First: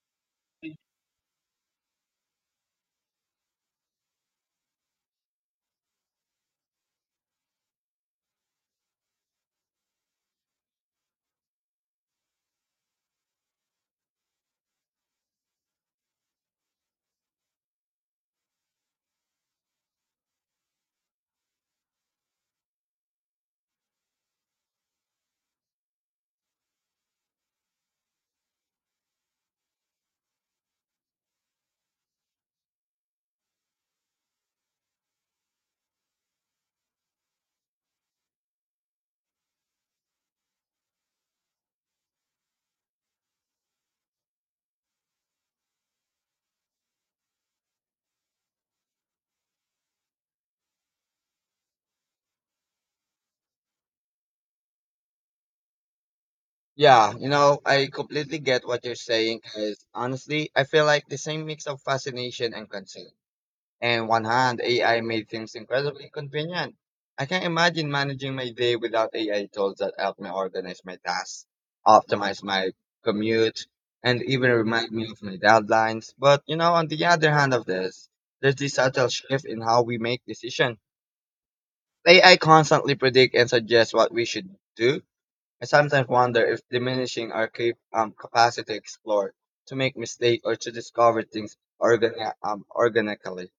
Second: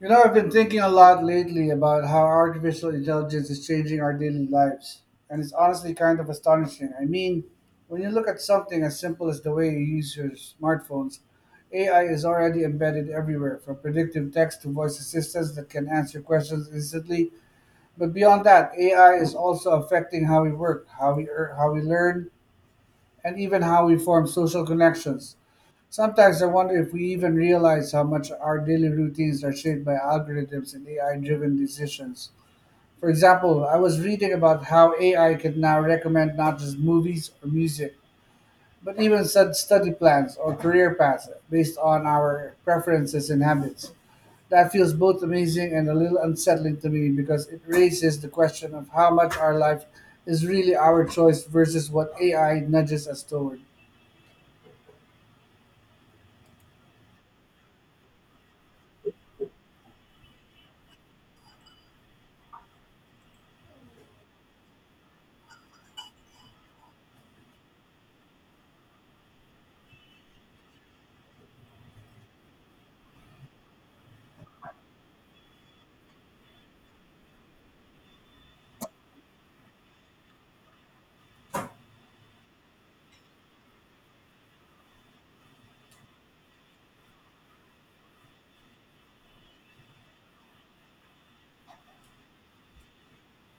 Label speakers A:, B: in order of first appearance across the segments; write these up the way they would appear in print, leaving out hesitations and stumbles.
A: You know, I've been thinking a lot lately about how artificial intelligence is changing our daily lives, and it's honestly kind of astonishing. I mean, when you look at something as simple as the way you use your smartphones, AI is already embedded everywhere, from predictive text to voice assistants that can answer questions instantly. But beyond that, AI is also affecting how we work, how we learn, and even how we form social connections. Sometimes I wonder if we even realize how much our daily routines are shaped by algorithms and AI driven decisions. For example, I was reading about how AI can now recommend not just movies or music, but even such study plans or career paths based on our preferences and habits. That feels both amazing and a little unsettling to me because it raises the question of how much our life is really our choice versus what AI nudges us toward.
B: Yeah, you know, I completely get what you're saying because honestly, I feel like the same mix of fascination and concern. And one hand, AI made things incredibly convenient. I can't imagine managing my day without AI tools that help me organize my tasks, optimize my commute, and even remind me of my deadlines. But you know, on the other hand of this, there's this subtle shift in how we make decisions. AI constantly predict and suggest what we should do. I sometimes wonder if diminishing our capacity to explore, to make mistakes, or to discover things organically.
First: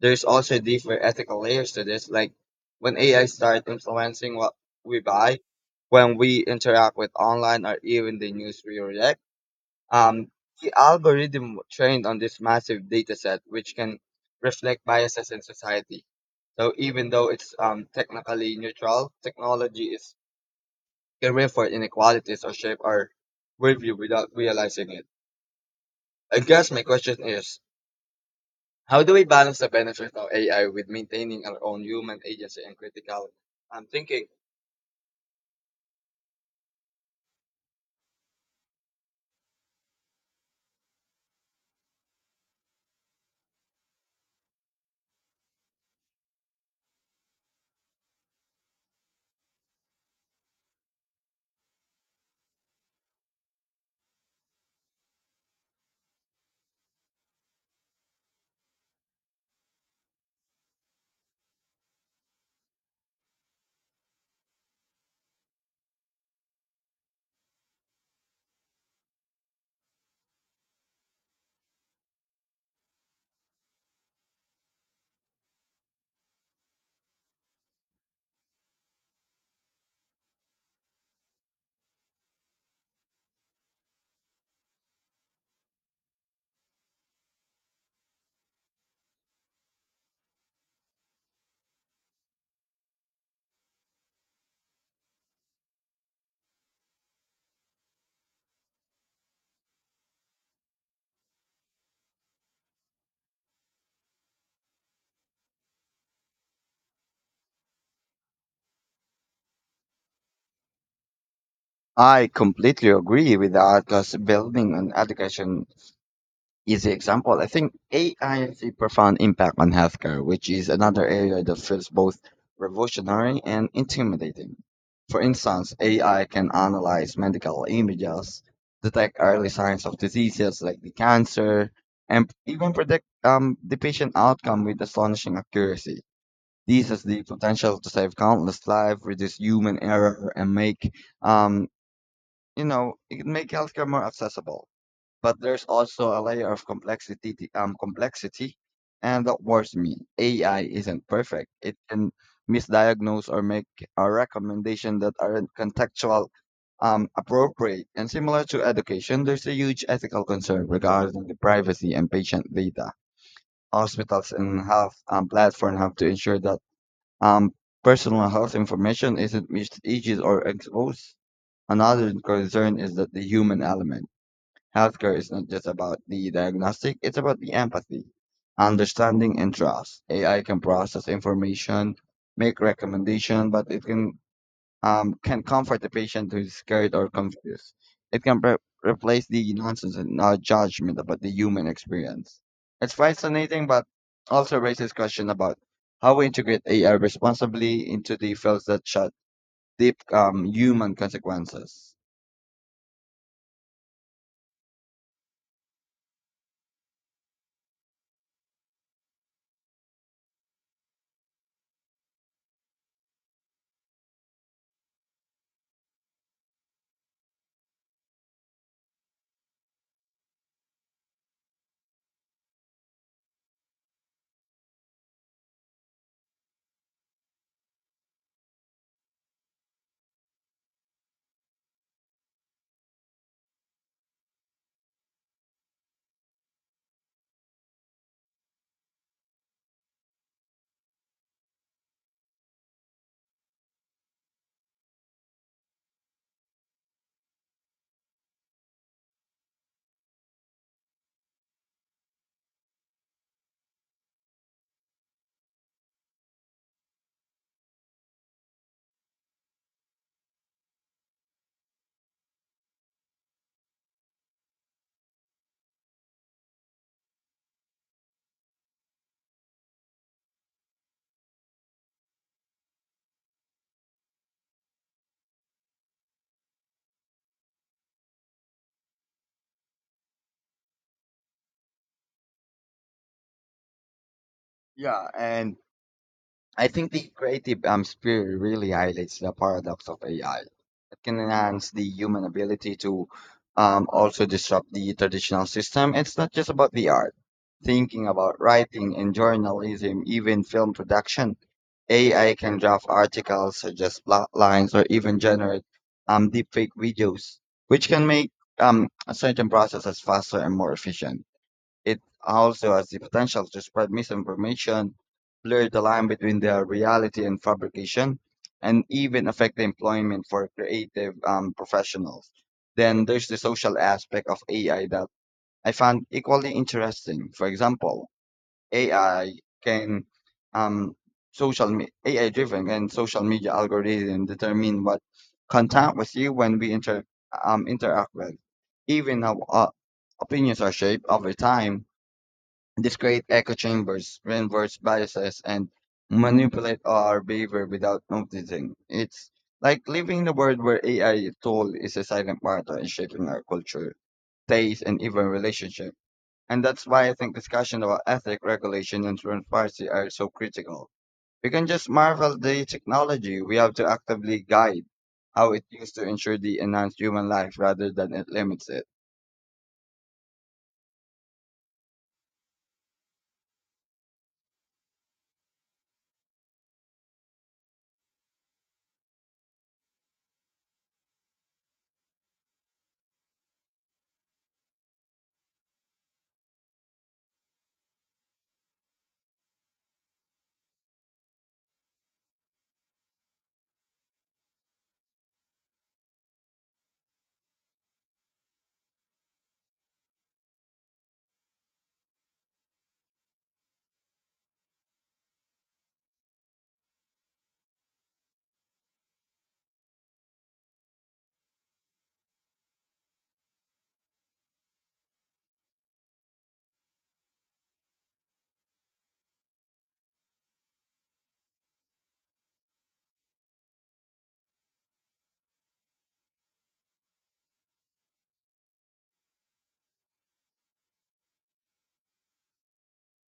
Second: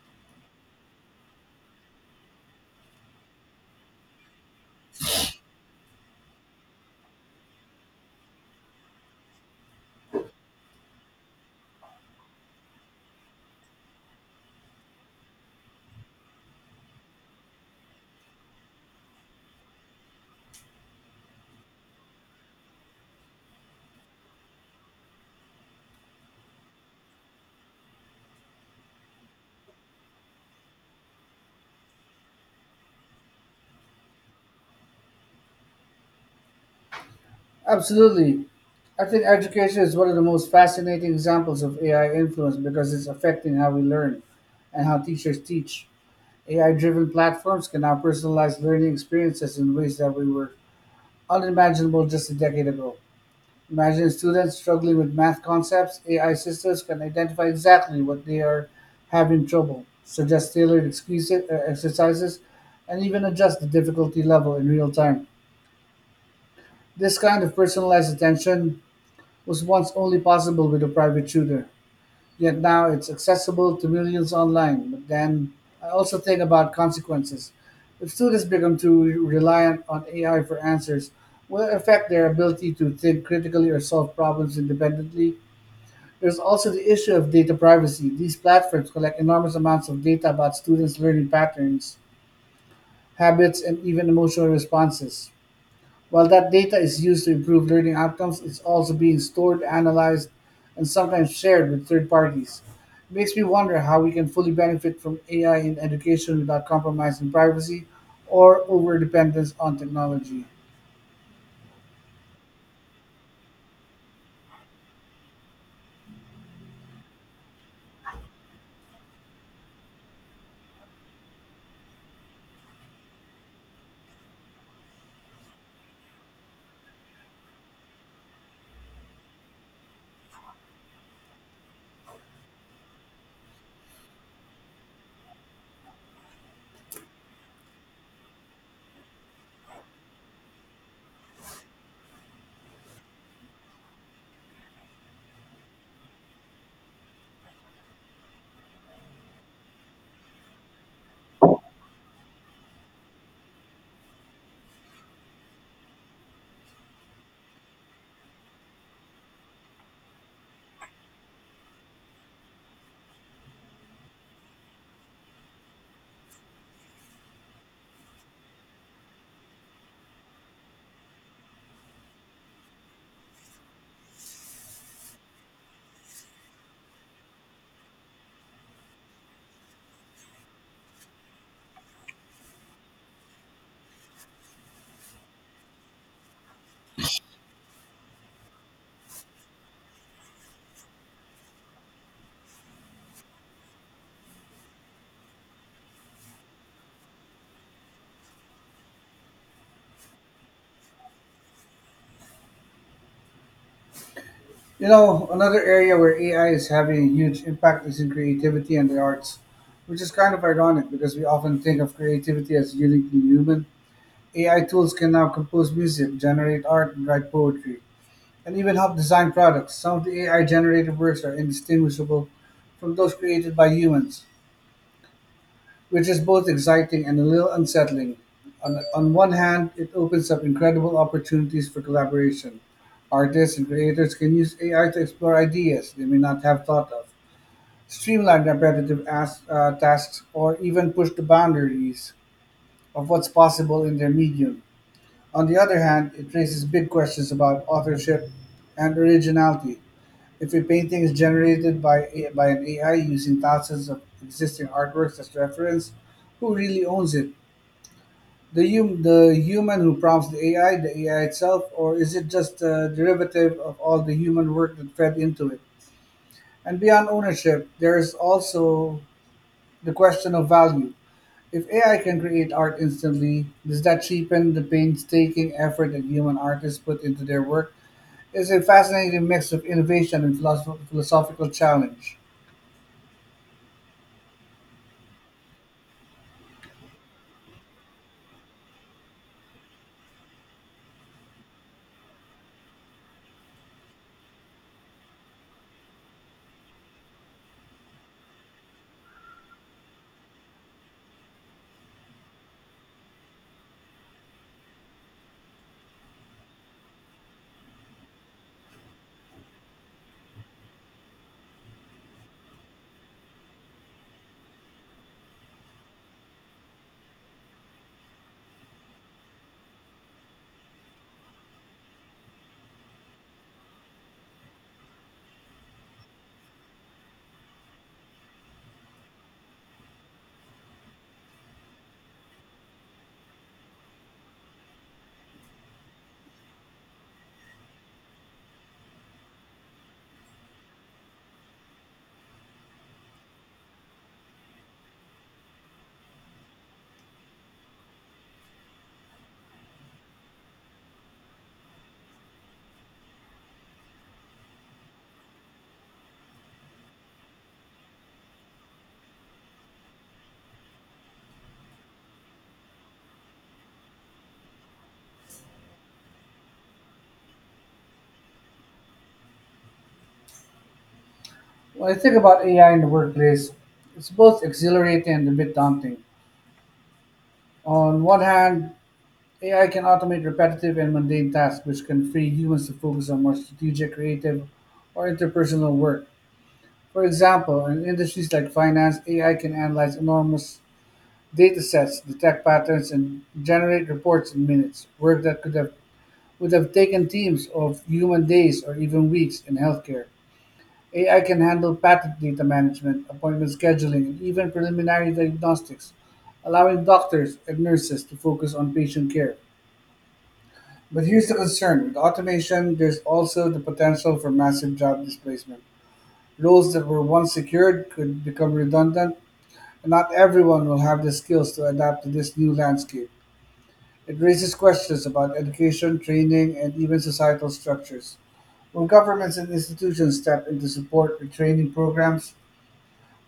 B: There's also deeper ethical layers to this, like when AI starts influencing what we buy, when we interact with online or even the news we react. Um, the algorithm trained on this massive data set, which can reflect biases in society. So even though it's technically neutral, technology is can reinforce inequalities or shape our worldview without realizing it. I guess my question is, how do we balance the benefits of AI with maintaining our own human agency and critical thinking?
A: Absolutely. I think education is one of the most fascinating examples of AI influence because it's affecting how we learn and how teachers teach. AI driven platforms can now personalize learning experiences in ways that we were unimaginable just a decade ago. Imagine students struggling with math concepts, AI systems can identify exactly what they are having trouble, suggest tailored exercises, and even adjust the difficulty level in real time. This kind of personalized attention was once only possible with a private tutor. Yet now it's accessible to millions online. But then I also think about consequences. If students become too reliant on AI for answers, will it affect their ability to think critically or solve problems independently? There's also the issue of data privacy. These platforms collect enormous amounts of data about students' learning patterns, habits, and even emotional responses. While that data is used to improve learning outcomes, it's also being stored, analyzed, and sometimes shared with third parties. It makes me wonder how we can fully benefit from AI in education without compromising privacy or over dependence on technology.
B: I completely agree with the Atlas building on education easy example. I think AI has a profound impact on healthcare, which is another area that feels both revolutionary and intimidating. For instance, AI can analyze medical images, detect early signs of diseases like the cancer, and even predict the patient outcome with astonishing accuracy. This has the potential to save countless lives, reduce human error, and make um, it make healthcare more accessible. But there's also a layer of complexity complexity, and that worries me. AI isn't perfect. It can misdiagnose or make a recommendation that aren't contextual appropriate, and similar to education, there's a huge ethical concern regarding the privacy and patient data. Hospitals and health platform have to ensure that um, personal health information isn't misused or exposed. Another concern is that the human element. Healthcare is not just about the diagnostic, it's about the empathy, understanding, and trust. AI can process information, make recommendation, but it can comfort the patient who is scared or confused. It can replace the nonsense and judgment about the human experience. It's fascinating, but also raises question about how we integrate AI responsibly into the fields that shut deep human consequences.
A: You know, another area where AI is having a huge impact is in creativity and the arts, which is kind of ironic because we often think of creativity as uniquely human. AI tools can now compose music, generate art, and write poetry and even help design products. Some of the AI generated works are indistinguishable from those created by humans, which is both exciting and a little unsettling. On one hand, it opens up incredible opportunities for collaboration. Artists and creators can use AI to explore ideas they may not have thought of, streamline repetitive tasks, or even push the boundaries of what's possible in their medium. On the other hand, it raises big questions about authorship and originality. If a painting is generated by by an AI using thousands of existing artworks as reference, who really owns it? The human who prompts the AI, the AI itself, or is it just a derivative of all the human work that fed into it? And beyond ownership, there is also the question of value. If AI can create art instantly, does that cheapen the painstaking effort that human artists put into their work? It's a fascinating mix of innovation and philosophical challenge.
B: Yeah, and I think the creative spirit really highlights the paradox of AI. It can enhance the human ability to also disrupt the traditional system. It's not just about the art. Thinking about writing and journalism, even film production, AI can draft articles, suggest plot lines, or even generate deepfake videos, which can make certain processes faster and more efficient. It also has the potential to spread misinformation, blur the line between the reality and fabrication, and even affect the employment for creative professionals. Then there's the social aspect of AI that I found equally interesting. For example, AI can um, AI driven and social media algorithm determine what contact with you when we interact with, even how opinions are shaped over time. These create echo chambers, reinforce biases, and manipulate our behavior without noticing. It's like living in a world where AI tool is a silent partner in shaping our culture, taste, and even relationship. And that's why I think discussion about ethic regulation and transparency are so critical. We can just marvel the technology. We have to actively guide how it used to ensure the enhanced human life rather than it limits it.
A: When I think about AI in the workplace, it's both exhilarating and a bit daunting. On one hand, AI can automate repetitive and mundane tasks, which can free humans to focus on more strategic, creative, or interpersonal work. For example, in industries like finance, AI can analyze enormous data sets, detect patterns, and generate reports in minutes, work that could have would have taken teams of human days or even weeks in healthcare. AI can handle patent data management, appointment scheduling, and even preliminary diagnostics, allowing doctors and nurses to focus on patient care. But here's the concern with automation, there's also the potential for massive job displacement. Roles that were once secured could become redundant, and not everyone will have the skills to adapt to this new landscape. It raises questions about education, training, and even societal structures. Will governments and institutions step in to support retraining programs?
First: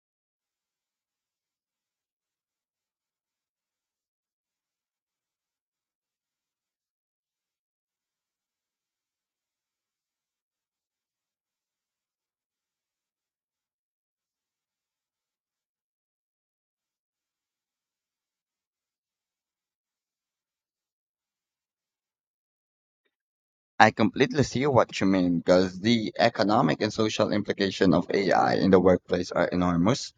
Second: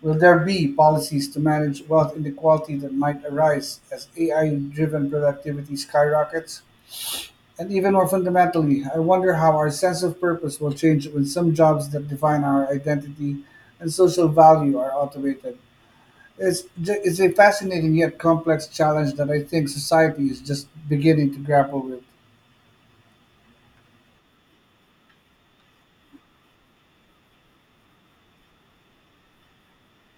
A: Will there be policies to manage wealth inequality that might arise as AI driven productivity skyrockets? And even more fundamentally, I wonder how our sense of purpose will change when some jobs that define our identity and social value are automated. It's a fascinating yet complex challenge that I think society is just beginning to grapple with.
B: I completely see what you mean because the economic and social implication of AI in the workplace are enormous.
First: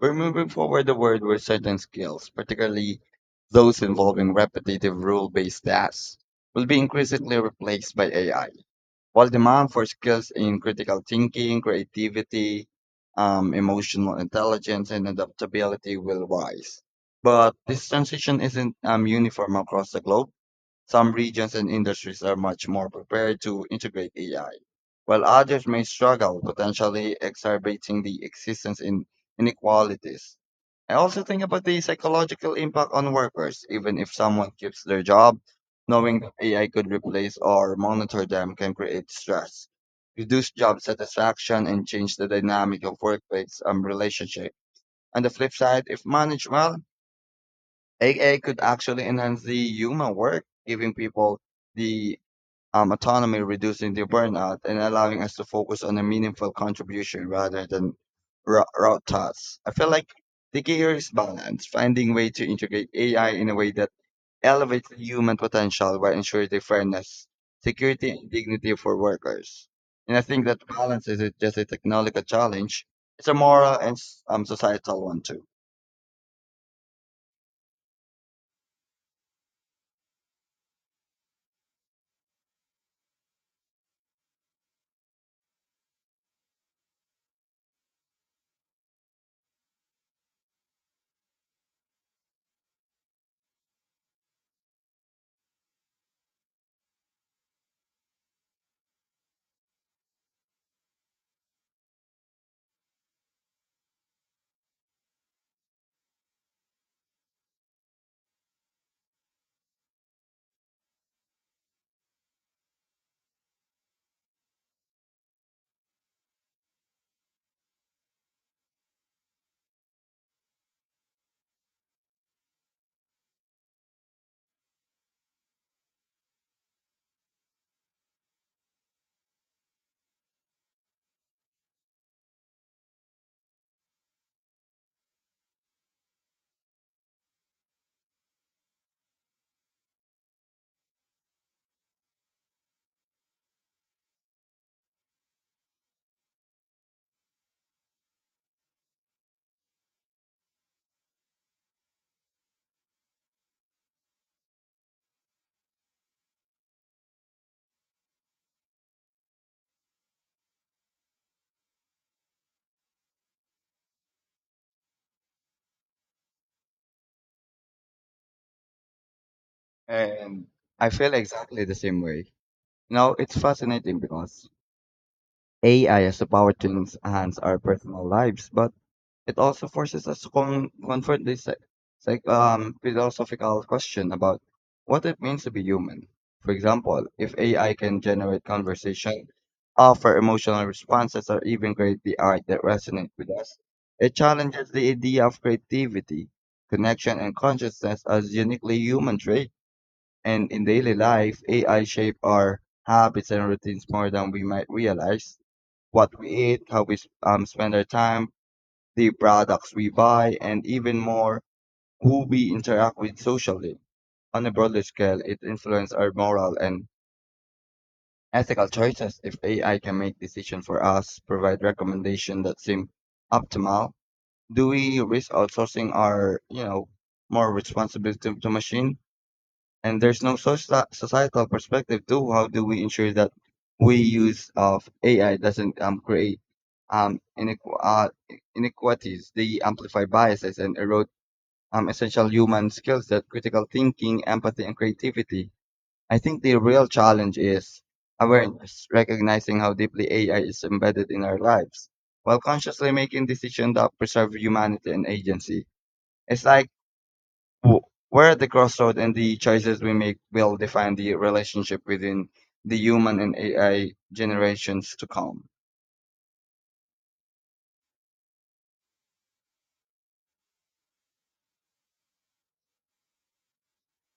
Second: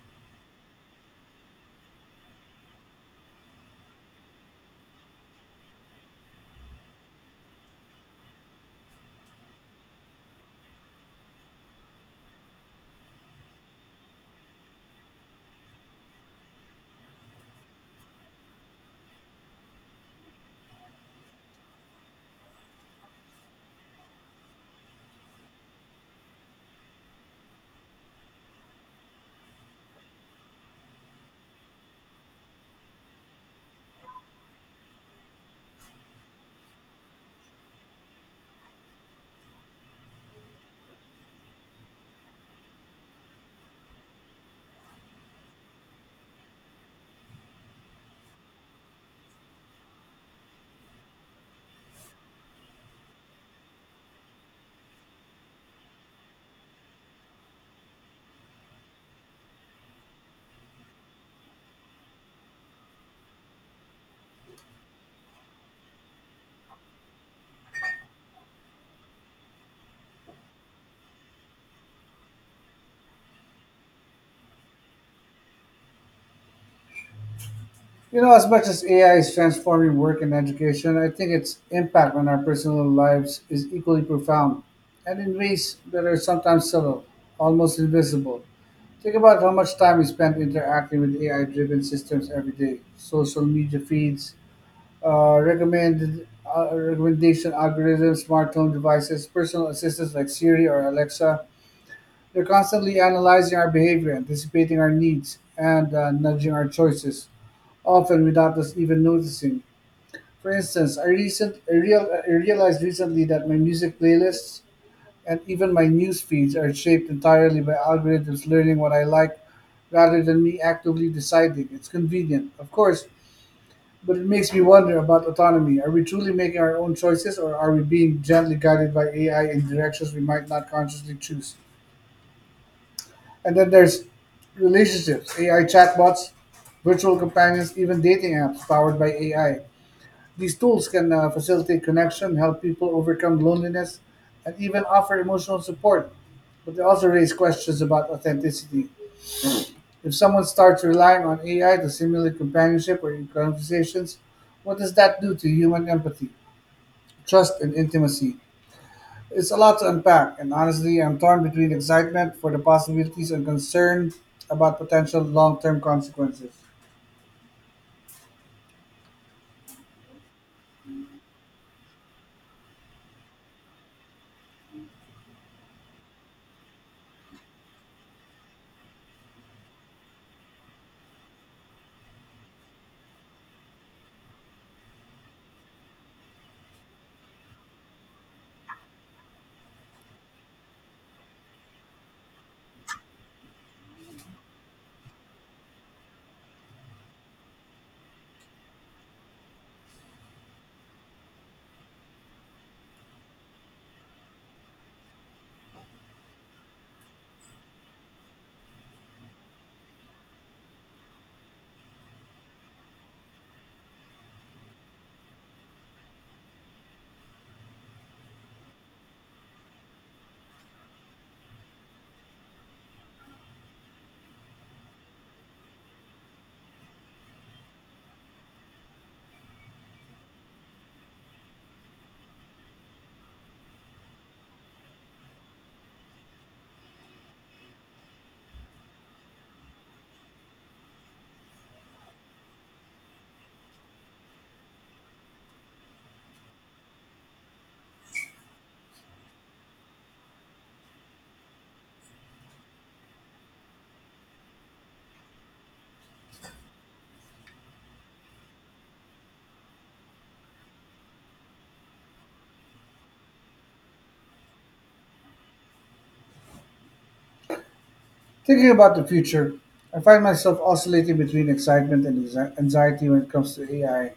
B: We're moving forward the world where certain skills, particularly those involving repetitive rule-based tasks, will be increasingly replaced by AI. While demand for skills in critical thinking, creativity, emotional intelligence, and adaptability will rise, but this transition isn't uniform across the globe. Some regions and industries are much more prepared to integrate AI, while others may struggle, potentially exacerbating the existence in inequalities. I also think about the psychological impact on workers. Even if someone keeps their job, knowing that AI could replace or monitor them can create stress, reduce job satisfaction, and change the dynamic of workplace and relationship. On the flip side, if managed well, AI could actually enhance the human work, giving people the autonomy, reducing the burnout, and allowing us to focus on a meaningful contribution rather than route tasks. I feel like the key here is balance, finding way to integrate AI in a way that elevates human potential while ensuring the fairness, security, and dignity for workers. And I think that balance isn't just a technological challenge; it's a moral and societal one too.
A: You know, as much as AI is transforming work and education, I think its impact on our personal lives is equally profound and in ways that are sometimes subtle, almost invisible. Think about how much time we spend interacting with AI driven systems every day social media feeds, recommendation algorithms, smartphone devices, personal assistants like Siri or Alexa. They're constantly analyzing our behavior, anticipating our needs, and nudging our choices, often without us even noticing. For instance, I realized recently that my music playlists and even my news feeds are shaped entirely by algorithms learning what I like rather than me actively deciding. It's convenient, of course, but it makes me wonder about autonomy. Are we truly making our own choices, or are we being gently guided by AI in directions we might not consciously choose? And then there's relationships, AI chatbots, virtual companions, even dating apps powered by AI. These tools can facilitate connection, help people overcome loneliness, and even offer emotional support. But they also raise questions about authenticity. If someone starts relying on AI to simulate companionship or in conversations, what does that do to human empathy, trust, and intimacy? It's a lot to unpack, and honestly, I'm torn between excitement for the possibilities and concern about potential long term consequences.
B: And I feel exactly the same way. You know, it's fascinating because AI has the power to enhance our personal lives, but it also forces us to confront this like philosophical question about what it means to be human. For example, if AI can generate conversation, offer emotional responses, or even create the art that resonates with us, it challenges the idea of creativity, connection, and consciousness as uniquely human traits. And in daily life, AI shape our habits and routines more than we might realize what we eat, how we spend our time, the products we buy, and even more, who we interact with socially. On a broader scale, it influences our moral and ethical choices. If AI can make decisions for us, provide recommendations that seem optimal, do we risk outsourcing our, you know, more responsibility to machine? And there's no societal perspective too. How do we ensure that we use of AI doesn't create um, inequ- uh, inequalities? They amplify biases and erode essential human skills that critical thinking, empathy, and creativity. I think the real challenge is awareness, recognizing how deeply AI is embedded in our lives, while consciously making decisions that preserve humanity and agency. It's like w- we're at the crossroad and the choices we make will define the relationship within the human and AI generations to come.
A: Thinking about the future, I find myself oscillating between excitement and anxiety when it comes to AI.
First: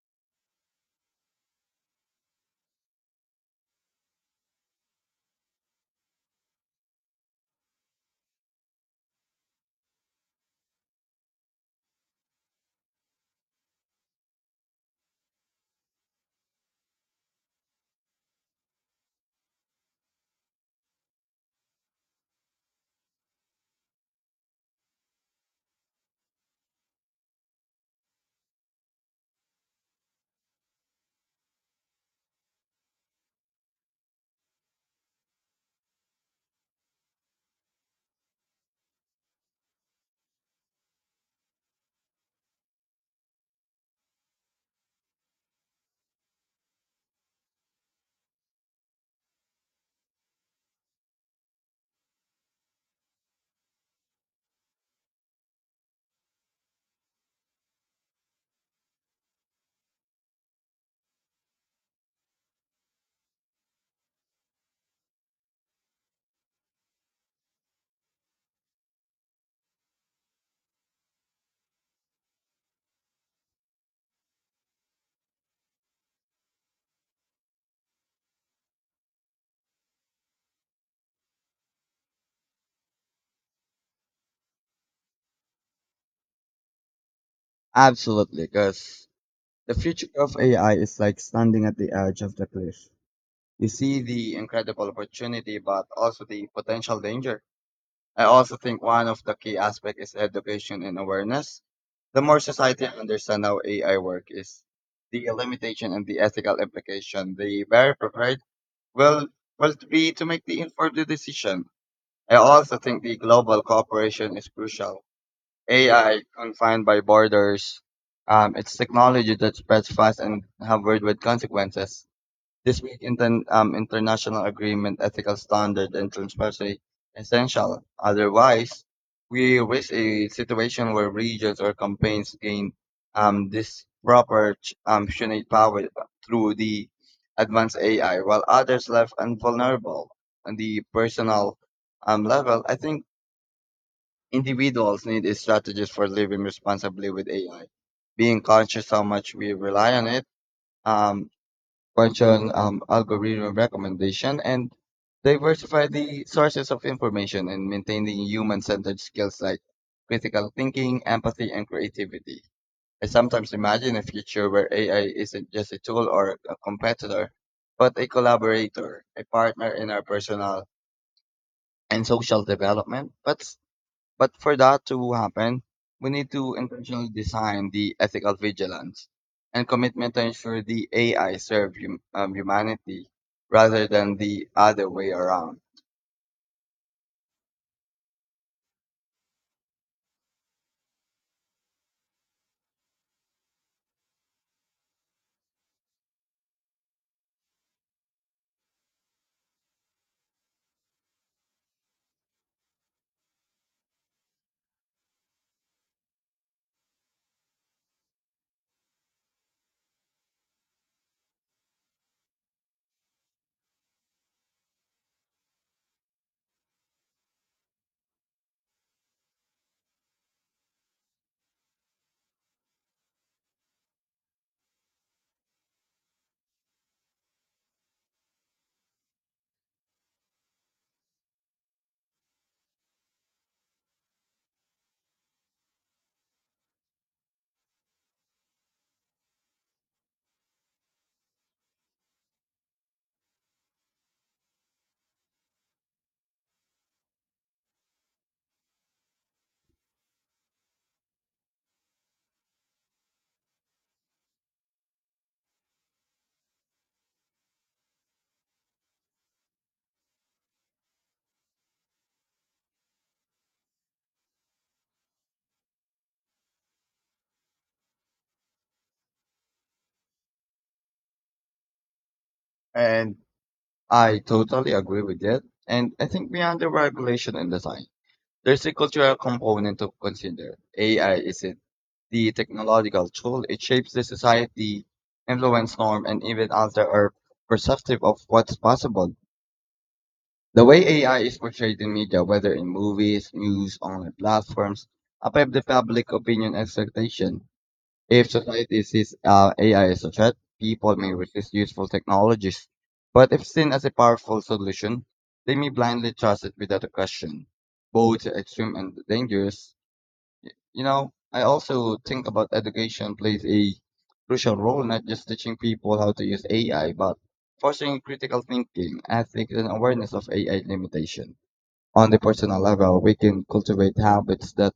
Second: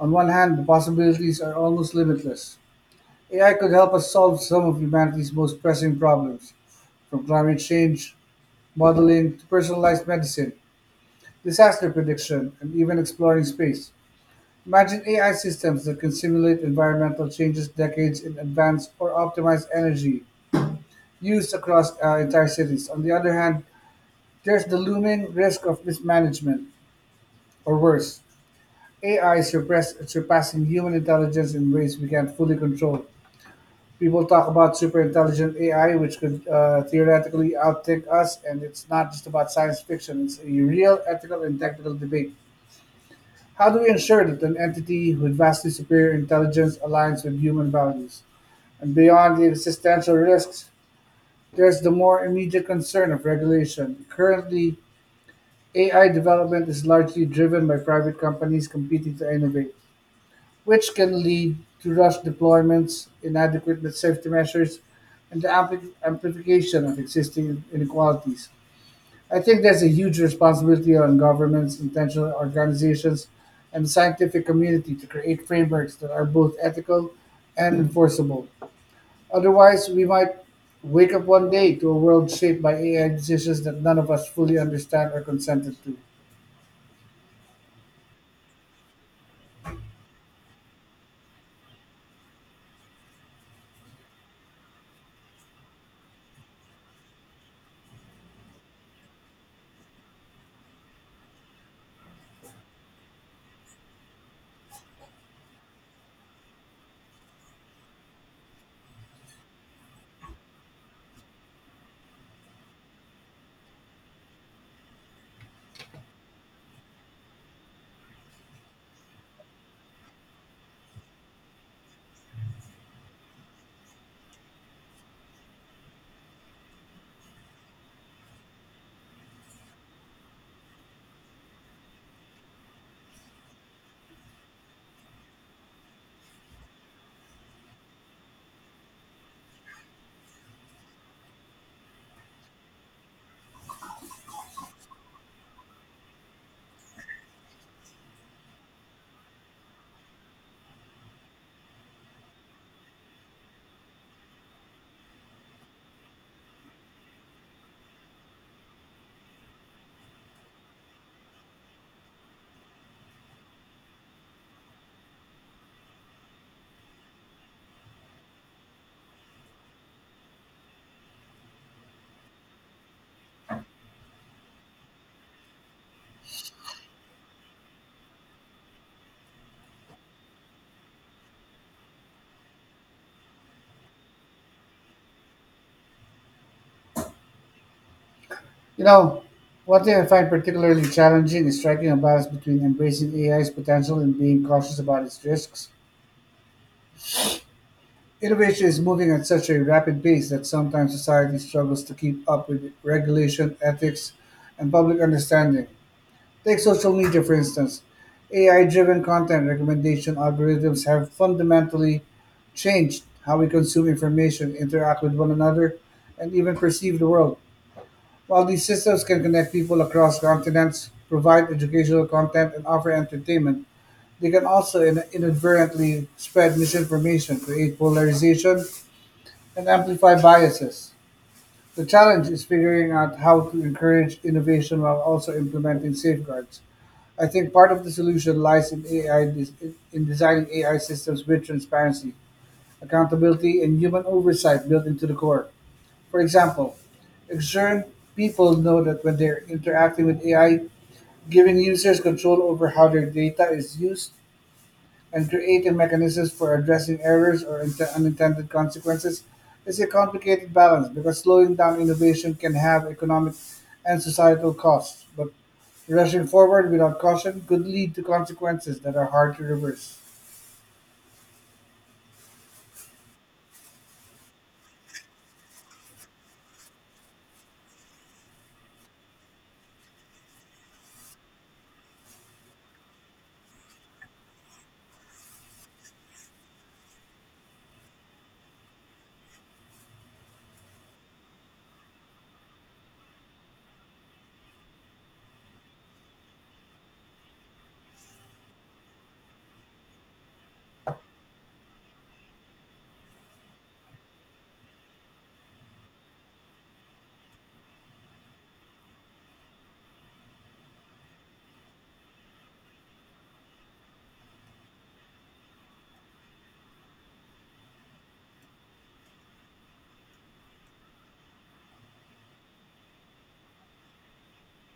A: On one hand, the possibilities are almost limitless. AI could help us solve some of humanity's most pressing problems, from climate change, modeling, to personalized medicine, disaster prediction, and even exploring space. Imagine AI systems that can simulate environmental changes decades in advance or optimize energy used across entire cities. On the other hand, there's the looming risk of mismanagement, or worse, AI surpassing human intelligence in ways we can't fully control. People talk about superintelligent AI, which could theoretically outthink us, and it's not just about science fiction, it's a real ethical and technical debate. How do we ensure that an entity with vastly superior intelligence aligns with human values? And beyond the existential risks, there's the more immediate concern of regulation. Currently, AI development is largely driven by private companies competing to innovate, which can lead to rushed deployments, inadequate safety measures, and the amplification of existing inequalities. I think there's a huge responsibility on governments, intentional organizations, and the scientific community to create frameworks that are both ethical and enforceable. Otherwise, we might wake up one day to a world shaped by AI decisions that none of us fully understand or consented to.
B: Absolutely, because the future of AI is like standing at the edge of the cliff. You see the incredible opportunity, but also the potential danger. I also think one of the key aspects is education and awareness. The more society understand how AI work is, the limitation and the ethical implication, the very prepared Well, well be to make the informed decision. I also think the global cooperation is crucial. AI confined by borders, it's technology that spreads fast and have worldwide consequences. This make international agreement, ethical standard, and transparency essential. Otherwise, we risk a situation where regions or campaigns gain this proper punitive power through the advanced AI, while others left invulnerable. On the personal level, I think individuals need a strategist for living responsibly with AI, being conscious how much we rely on it. Um, Question algorithm recommendation and diversify the sources of information and maintaining human-centered skills like critical thinking, empathy, and creativity. I sometimes imagine a future where AI isn't just a tool or a competitor, but a collaborator, a partner in our personal and social development. But for that to happen, we need to intentionally design the ethical vigilance and commitment to ensure the AI serve humanity rather than the other way around.
A: You know, one thing I find particularly challenging is striking a balance between embracing AI's potential and being cautious about its risks. Innovation is moving at such a rapid pace that sometimes society struggles to keep up with regulation, ethics, and public understanding. Take social media, for instance. AI driven content recommendation algorithms have fundamentally changed how we consume information, interact with one another, and even perceive the world. While these systems can connect people across continents, provide educational content, and offer entertainment, they can also inadvertently spread misinformation, create polarization, and amplify biases. The challenge is figuring out how to encourage innovation while also implementing safeguards. I think part of the solution lies in in designing AI systems with transparency, accountability, and human oversight built into the core. For example, ensuring people know that when they're interacting with AI, giving users control over how their data is used, and creating mechanisms for addressing errors or unintended consequences is a complicated balance because slowing down innovation can have economic and societal costs, but rushing forward without caution could lead to consequences that are hard to reverse.
B: And I totally agree with it. And I think beyond the regulation and design, there's a cultural component to consider. AI isn't the technological tool, it shapes the society, influence norm, and even alter our perceptive of what's possible. The way AI is portrayed in media, whether in movies, news, online platforms, affect the public opinion expectation. If society sees AI as a threat, people may resist useful technologies. But if seen as a powerful solution, they may blindly trust it without a question. Both extreme and dangerous. You know, I also think about education plays a crucial role, not just teaching people how to use AI, but fostering critical thinking, ethics, and awareness of AI limitation. On the personal level, we can cultivate habits that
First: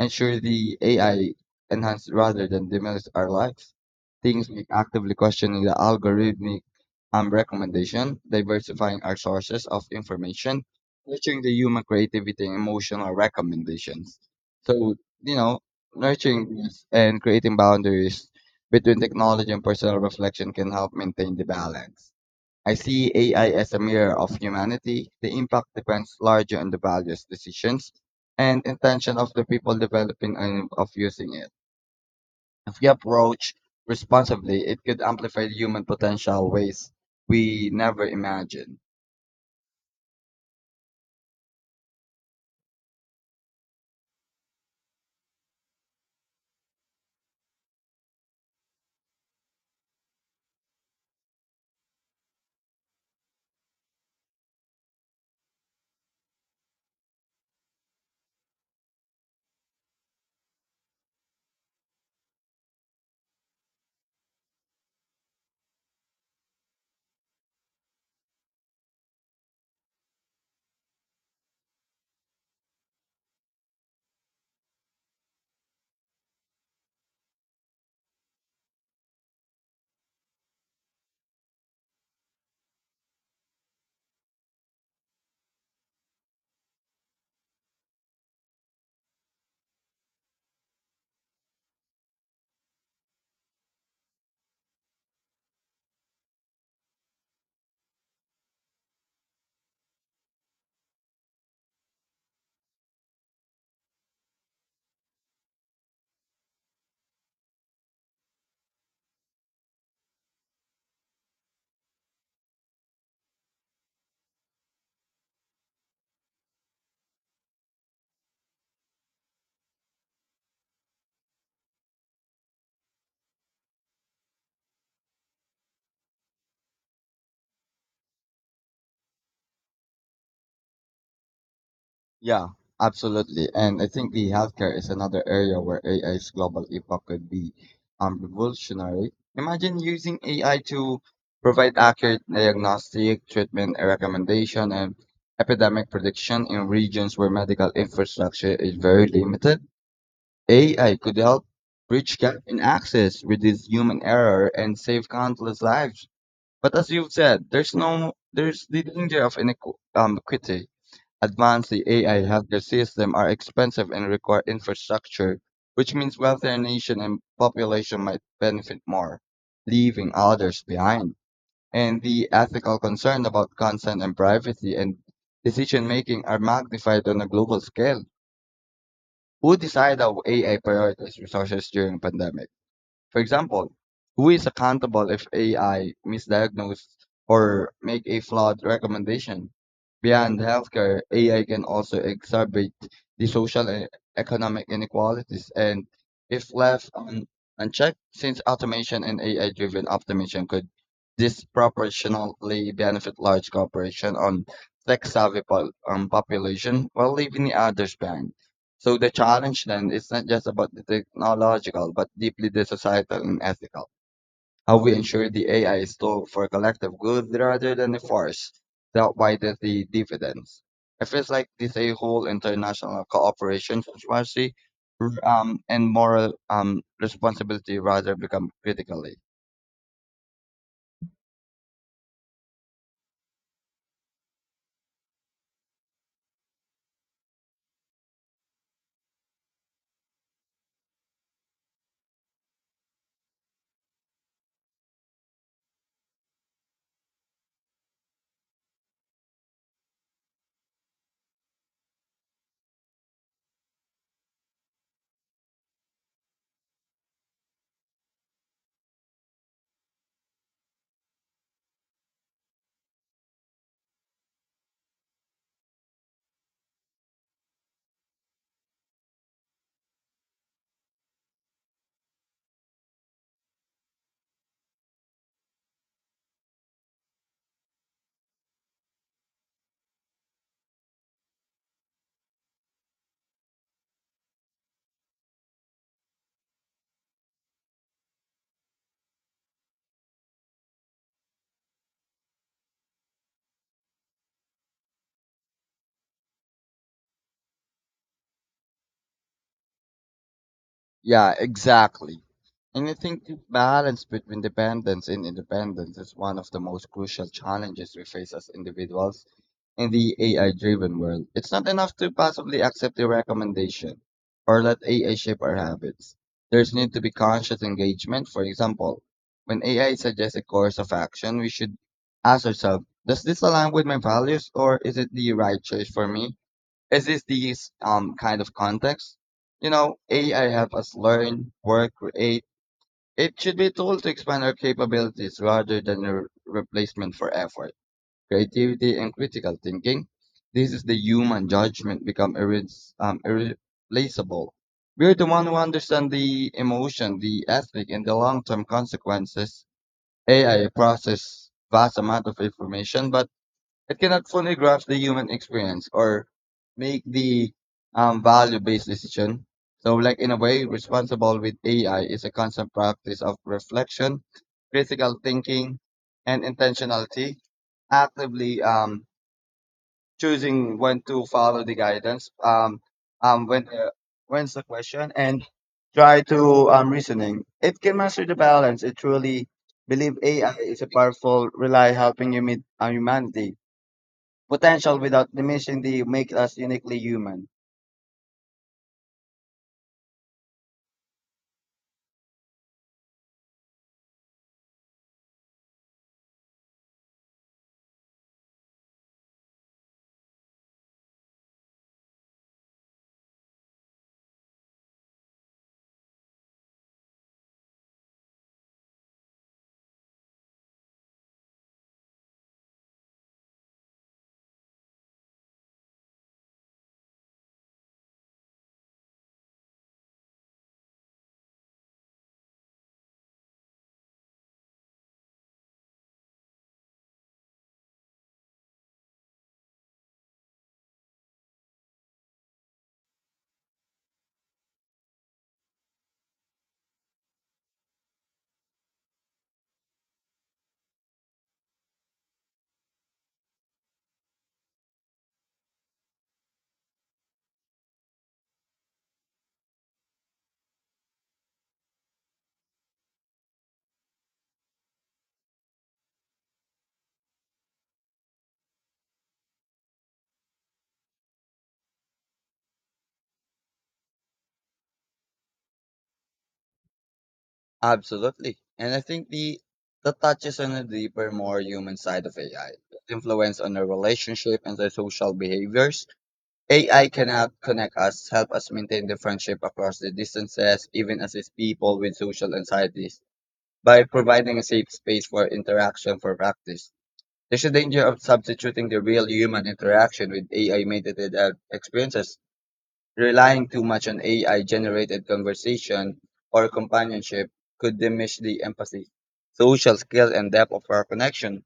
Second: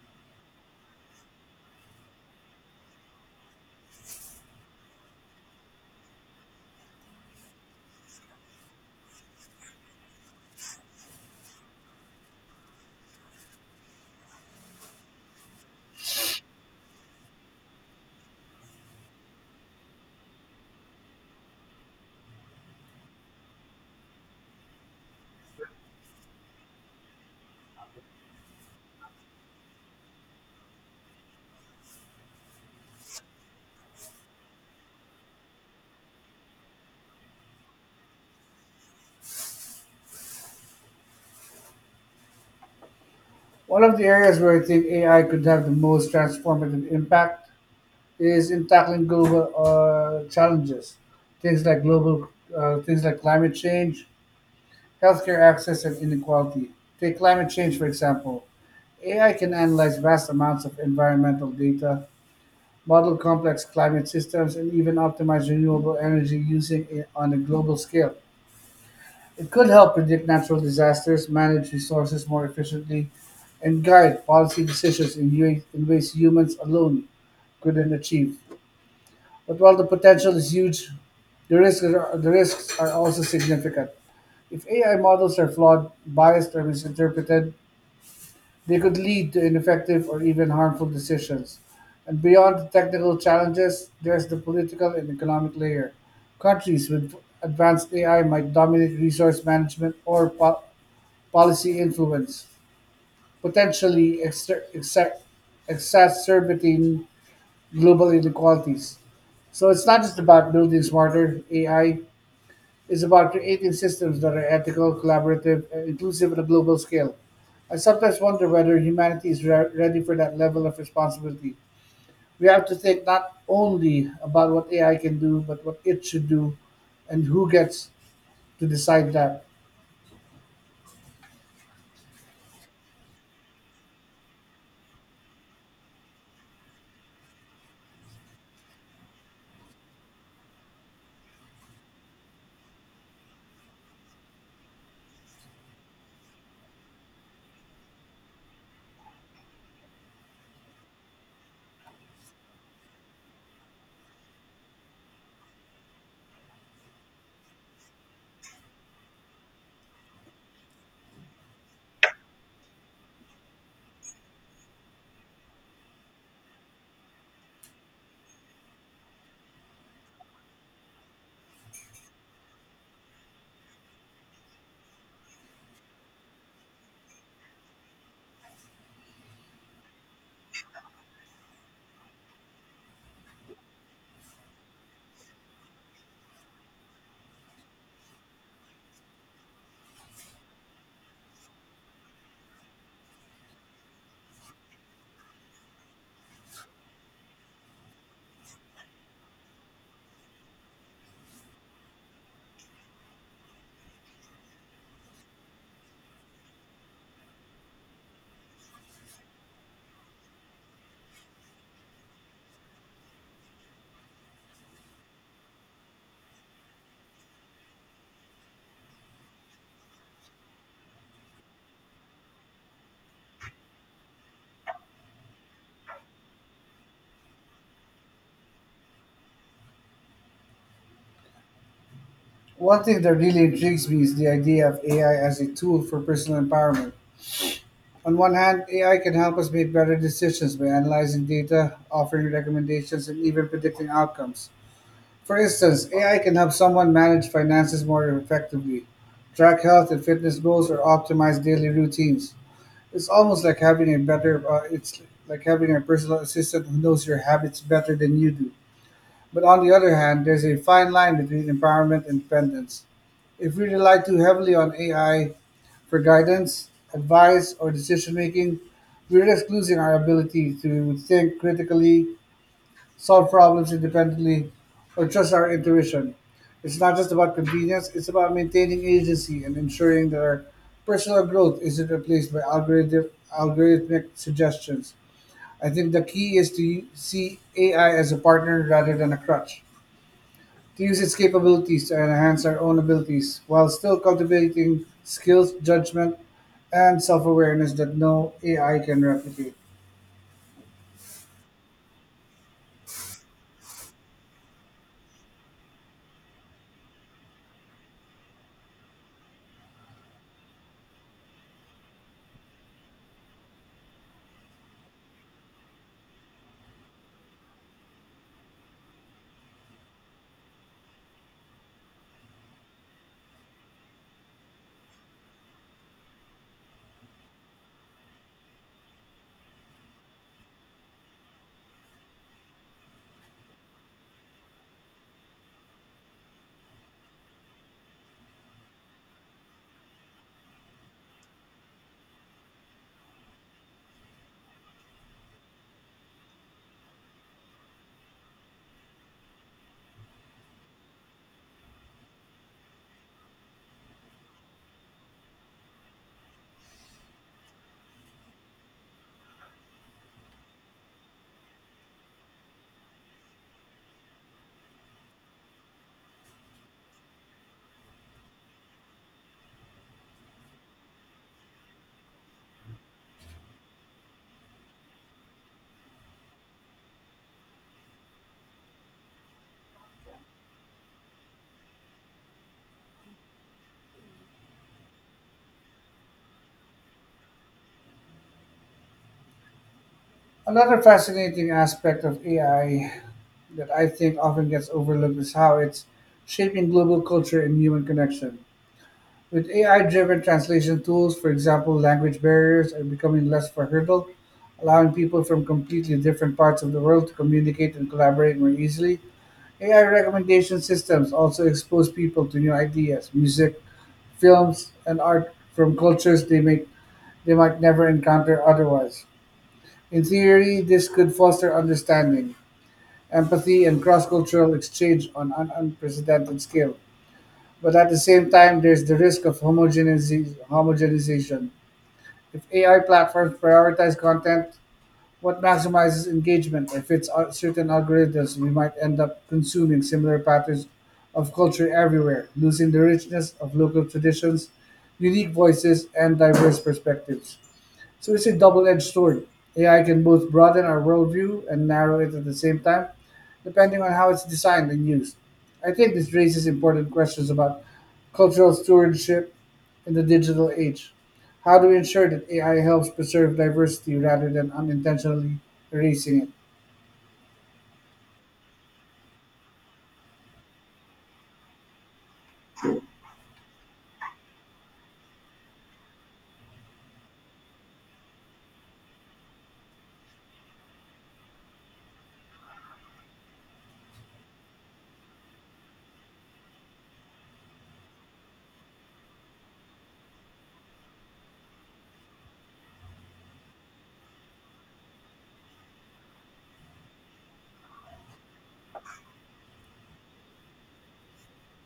B: ensure the AI enhance rather than diminish our lives. Things like actively questioning the algorithmic recommendation, diversifying our sources of information, nurturing the human creativity and emotional recommendations. So, you know, nurturing this and creating boundaries between technology and personal reflection can help maintain the balance. I see AI as a mirror of humanity. The impact depends largely on the values, decisions, and intention of the people developing and of using it. If we approach responsibly, it could amplify human potential ways we never imagined.
A: One of the areas where I think AI could have the most transformative impact is in tackling global challenges, things like global things like climate change, healthcare access, and inequality. Take climate change, for example. AI can analyze vast amounts of environmental data, model complex climate systems, and even optimize renewable energy using it on a global scale. It could help predict natural disasters, manage resources more efficiently, and guide policy decisions in in ways humans alone couldn't achieve. But while the potential is huge, the risks are also significant. If AI models are flawed, biased, or misinterpreted, they could lead to ineffective or even harmful decisions. And beyond the technical challenges, there's the political and economic layer. Countries with advanced AI might dominate resource management or policy influence, potentially exacerbating global inequalities. So it's not just about building smarter AI, it's about creating systems that are ethical, collaborative, and inclusive on a global scale. I sometimes wonder whether humanity is ready for that level of responsibility. We have to think not only about what AI can do, but what it should do and who gets to decide that.
B: Yeah, absolutely. And I think the healthcare is another area where AI's global impact could be revolutionary. Imagine using AI to provide accurate diagnostic, treatment recommendation, and epidemic prediction in regions where medical infrastructure is very limited. AI could help bridge gap in access, reduce human error, and save countless lives. But as you've said, there's no there's the danger of inequity. Equity. Advanced AI healthcare systems are expensive and require infrastructure, which means wealthier nation and population might benefit more, leaving others behind. And the ethical concern about consent and privacy and decision making are magnified on a global scale. Who decide how AI prioritizes resources during pandemic? For example, who is accountable if AI misdiagnose or make a flawed recommendation? Beyond healthcare, AI can also exacerbate the social and economic inequalities, and if left unchecked, since automation and AI-driven optimization could disproportionately benefit large corporations on population while leaving the others behind. So the challenge then is not just about the technological, but deeply the societal and ethical. How we ensure the AI is tool for collective good rather than a force that widens the dividends. It feels like this a whole international cooperation strategy and moral responsibility rather become critically.
A: One thing that really intrigues me is the idea of AI as a tool for personal empowerment. On one hand, AI can help us make better decisions by analyzing data, offering recommendations, and even predicting outcomes. For instance, AI can help someone manage finances more effectively, track health and fitness goals, or optimize daily routines. It's like having a personal assistant who knows your habits better than you do. But on the other hand, there's a fine line between empowerment and dependence. If we rely too heavily on AI for guidance, advice, or decision making, we risk losing our ability to think critically, solve problems independently, or trust our intuition. It's not just about convenience, it's about maintaining agency and ensuring that our personal growth isn't replaced by algorithmic suggestions. I think the key is to see AI as a partner rather than a crutch to use its capabilities to enhance our own abilities while still cultivating skills, judgment, and self awareness that no AI can replicate.
B: Yeah, exactly. And I think the balance between dependence and independence is one of the most crucial challenges we face as individuals. In the AI driven world, it's not enough to passively accept a recommendation or let AI shape our habits. There's need to be conscious engagement. For example, when AI suggests a course of action, we should ask ourselves, does this align with my values, or is it the right choice for me? Is this the kind of context? AI help us learn, work, create. It should be a tool to expand our capabilities rather than a replacement for effort, creativity, and critical thinking. This is the human judgment become irreplaceable. We're the one who understand the emotion, the ethic, and the long-term consequences. AI process vast amount of information, but it cannot fully grasp the human experience or make the value-based decision. So, like in a way, responsible with AI is a constant practice of reflection, critical thinking, and intentionality, actively choosing when to follow the guidance, when when's the question, and try to reasoning. It can master the balance. It truly believe AI is a powerful rely helping you meet humanity potential without diminishing the make us uniquely human.
A: Another fascinating aspect of AI that I think often gets overlooked is how it's shaping global culture and human connection. With AI driven translation tools, for example, language barriers are becoming less of a hurdle, allowing people from completely different parts of the world to communicate and collaborate more easily. AI recommendation systems also expose people to new ideas, music, films, and art from cultures they might never encounter otherwise. In theory, this could foster understanding, empathy, and cross cultural exchange on an unprecedented scale. But at the same time, there's the risk of homogenization. If AI platforms prioritize content, what maximizes engagement or fits out certain algorithms, we might end up consuming similar patterns of culture everywhere, losing the richness of local traditions, unique voices, and diverse perspectives. So it's a double-edged sword. AI can both broaden our worldview and narrow it at the same time, depending on how it's designed and used. I think this raises important questions about cultural stewardship in the digital age. How do we ensure that AI helps preserve diversity rather than unintentionally erasing it?
B: Absolutely. And I think the that touches on a deeper, more human side of AI. Its influence on our relationship and the social behaviors. AI cannot connect us, help us maintain the friendship across the distances, even assist people with social anxieties, by providing a safe space for interaction for practice. There's a danger of substituting the real human interaction with AI mediated experiences. Relying too much on AI generated conversation or companionship could diminish the empathy, social skills, and depth of our connection.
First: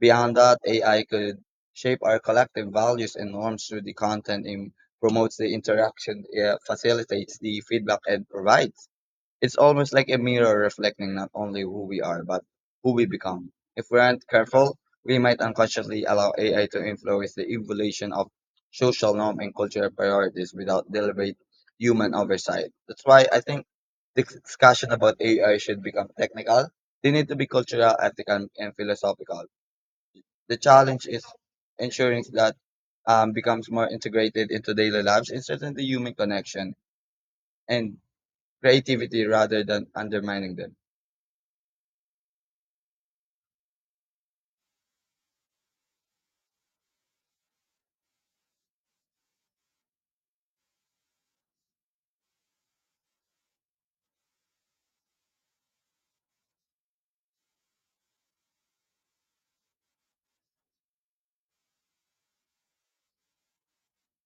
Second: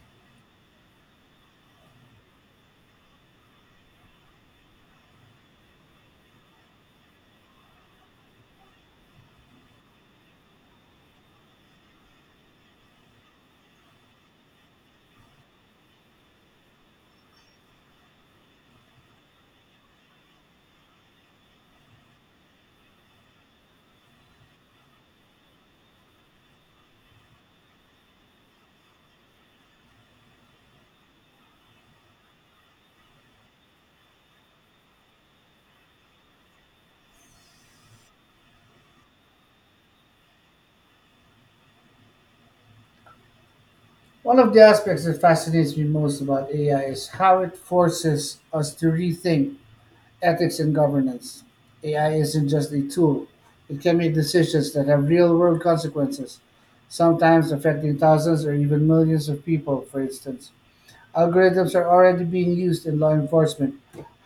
B: Beyond that, AI could shape our collective values and norms through the content and promotes the interaction, facilitates the feedback, and provides. It's almost like a mirror reflecting not only who we are, but who we become. If we aren't careful, we might unconsciously allow AI to influence the evolution of social norm and cultural priorities without deliberate human oversight. That's why I think the discussion about AI should become technical. They need to be cultural, ethical, and philosophical. The challenge is ensuring that becomes more integrated into daily lives and certainly human connection and creativity rather than undermining them.
A: One of the aspects that fascinates me most about AI is how it forces us to rethink ethics and governance. AI isn't just a tool, it can make decisions that have real world consequences, sometimes affecting thousands or even millions of people, for instance. Algorithms are already being used in law enforcement,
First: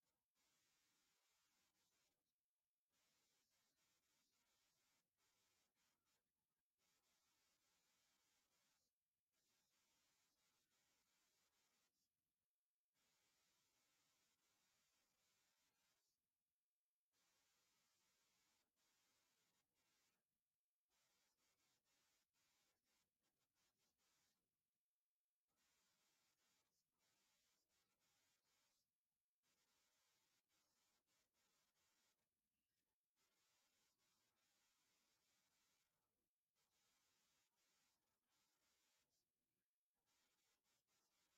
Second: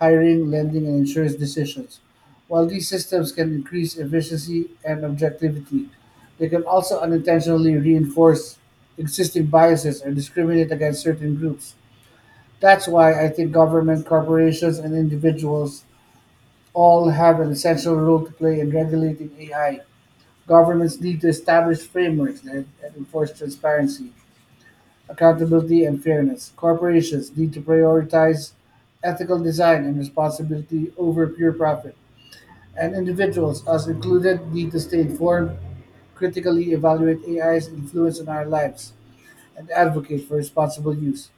A: hiring, lending, and insurance decisions. While these systems can increase efficiency and objectivity, they can also unintentionally reinforce existing biases or discriminate against certain groups. That's why I think government, corporations, and individuals all have an essential role to play in regulating AI. Governments need to establish frameworks that enforce transparency, accountability, and fairness. Corporations need to prioritize ethical design and responsibility over pure profit. And individuals, us included, need to stay informed, critically evaluate AI's influence on our lives, and advocate for responsible use.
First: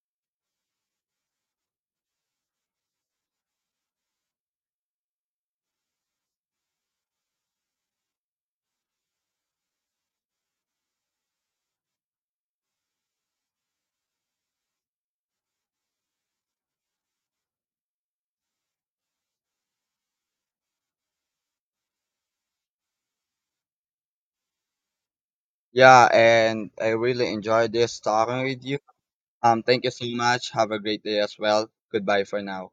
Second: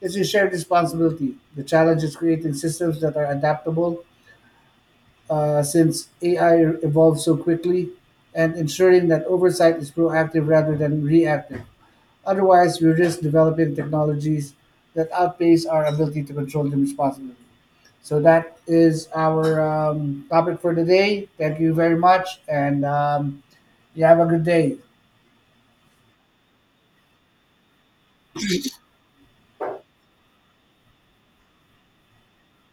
A: It's a shared responsibility. The challenge is creating systems that are adaptable, since AI evolves so quickly, and ensuring that oversight is proactive rather than reactive. Otherwise, we risk developing technologies that outpace our ability to control them responsibly. So that is our topic for today. Thank you very much, and you have a good day.
B: Yeah, and I really enjoyed this talking with you. Thank you so much. Have a great day as well. Goodbye for now.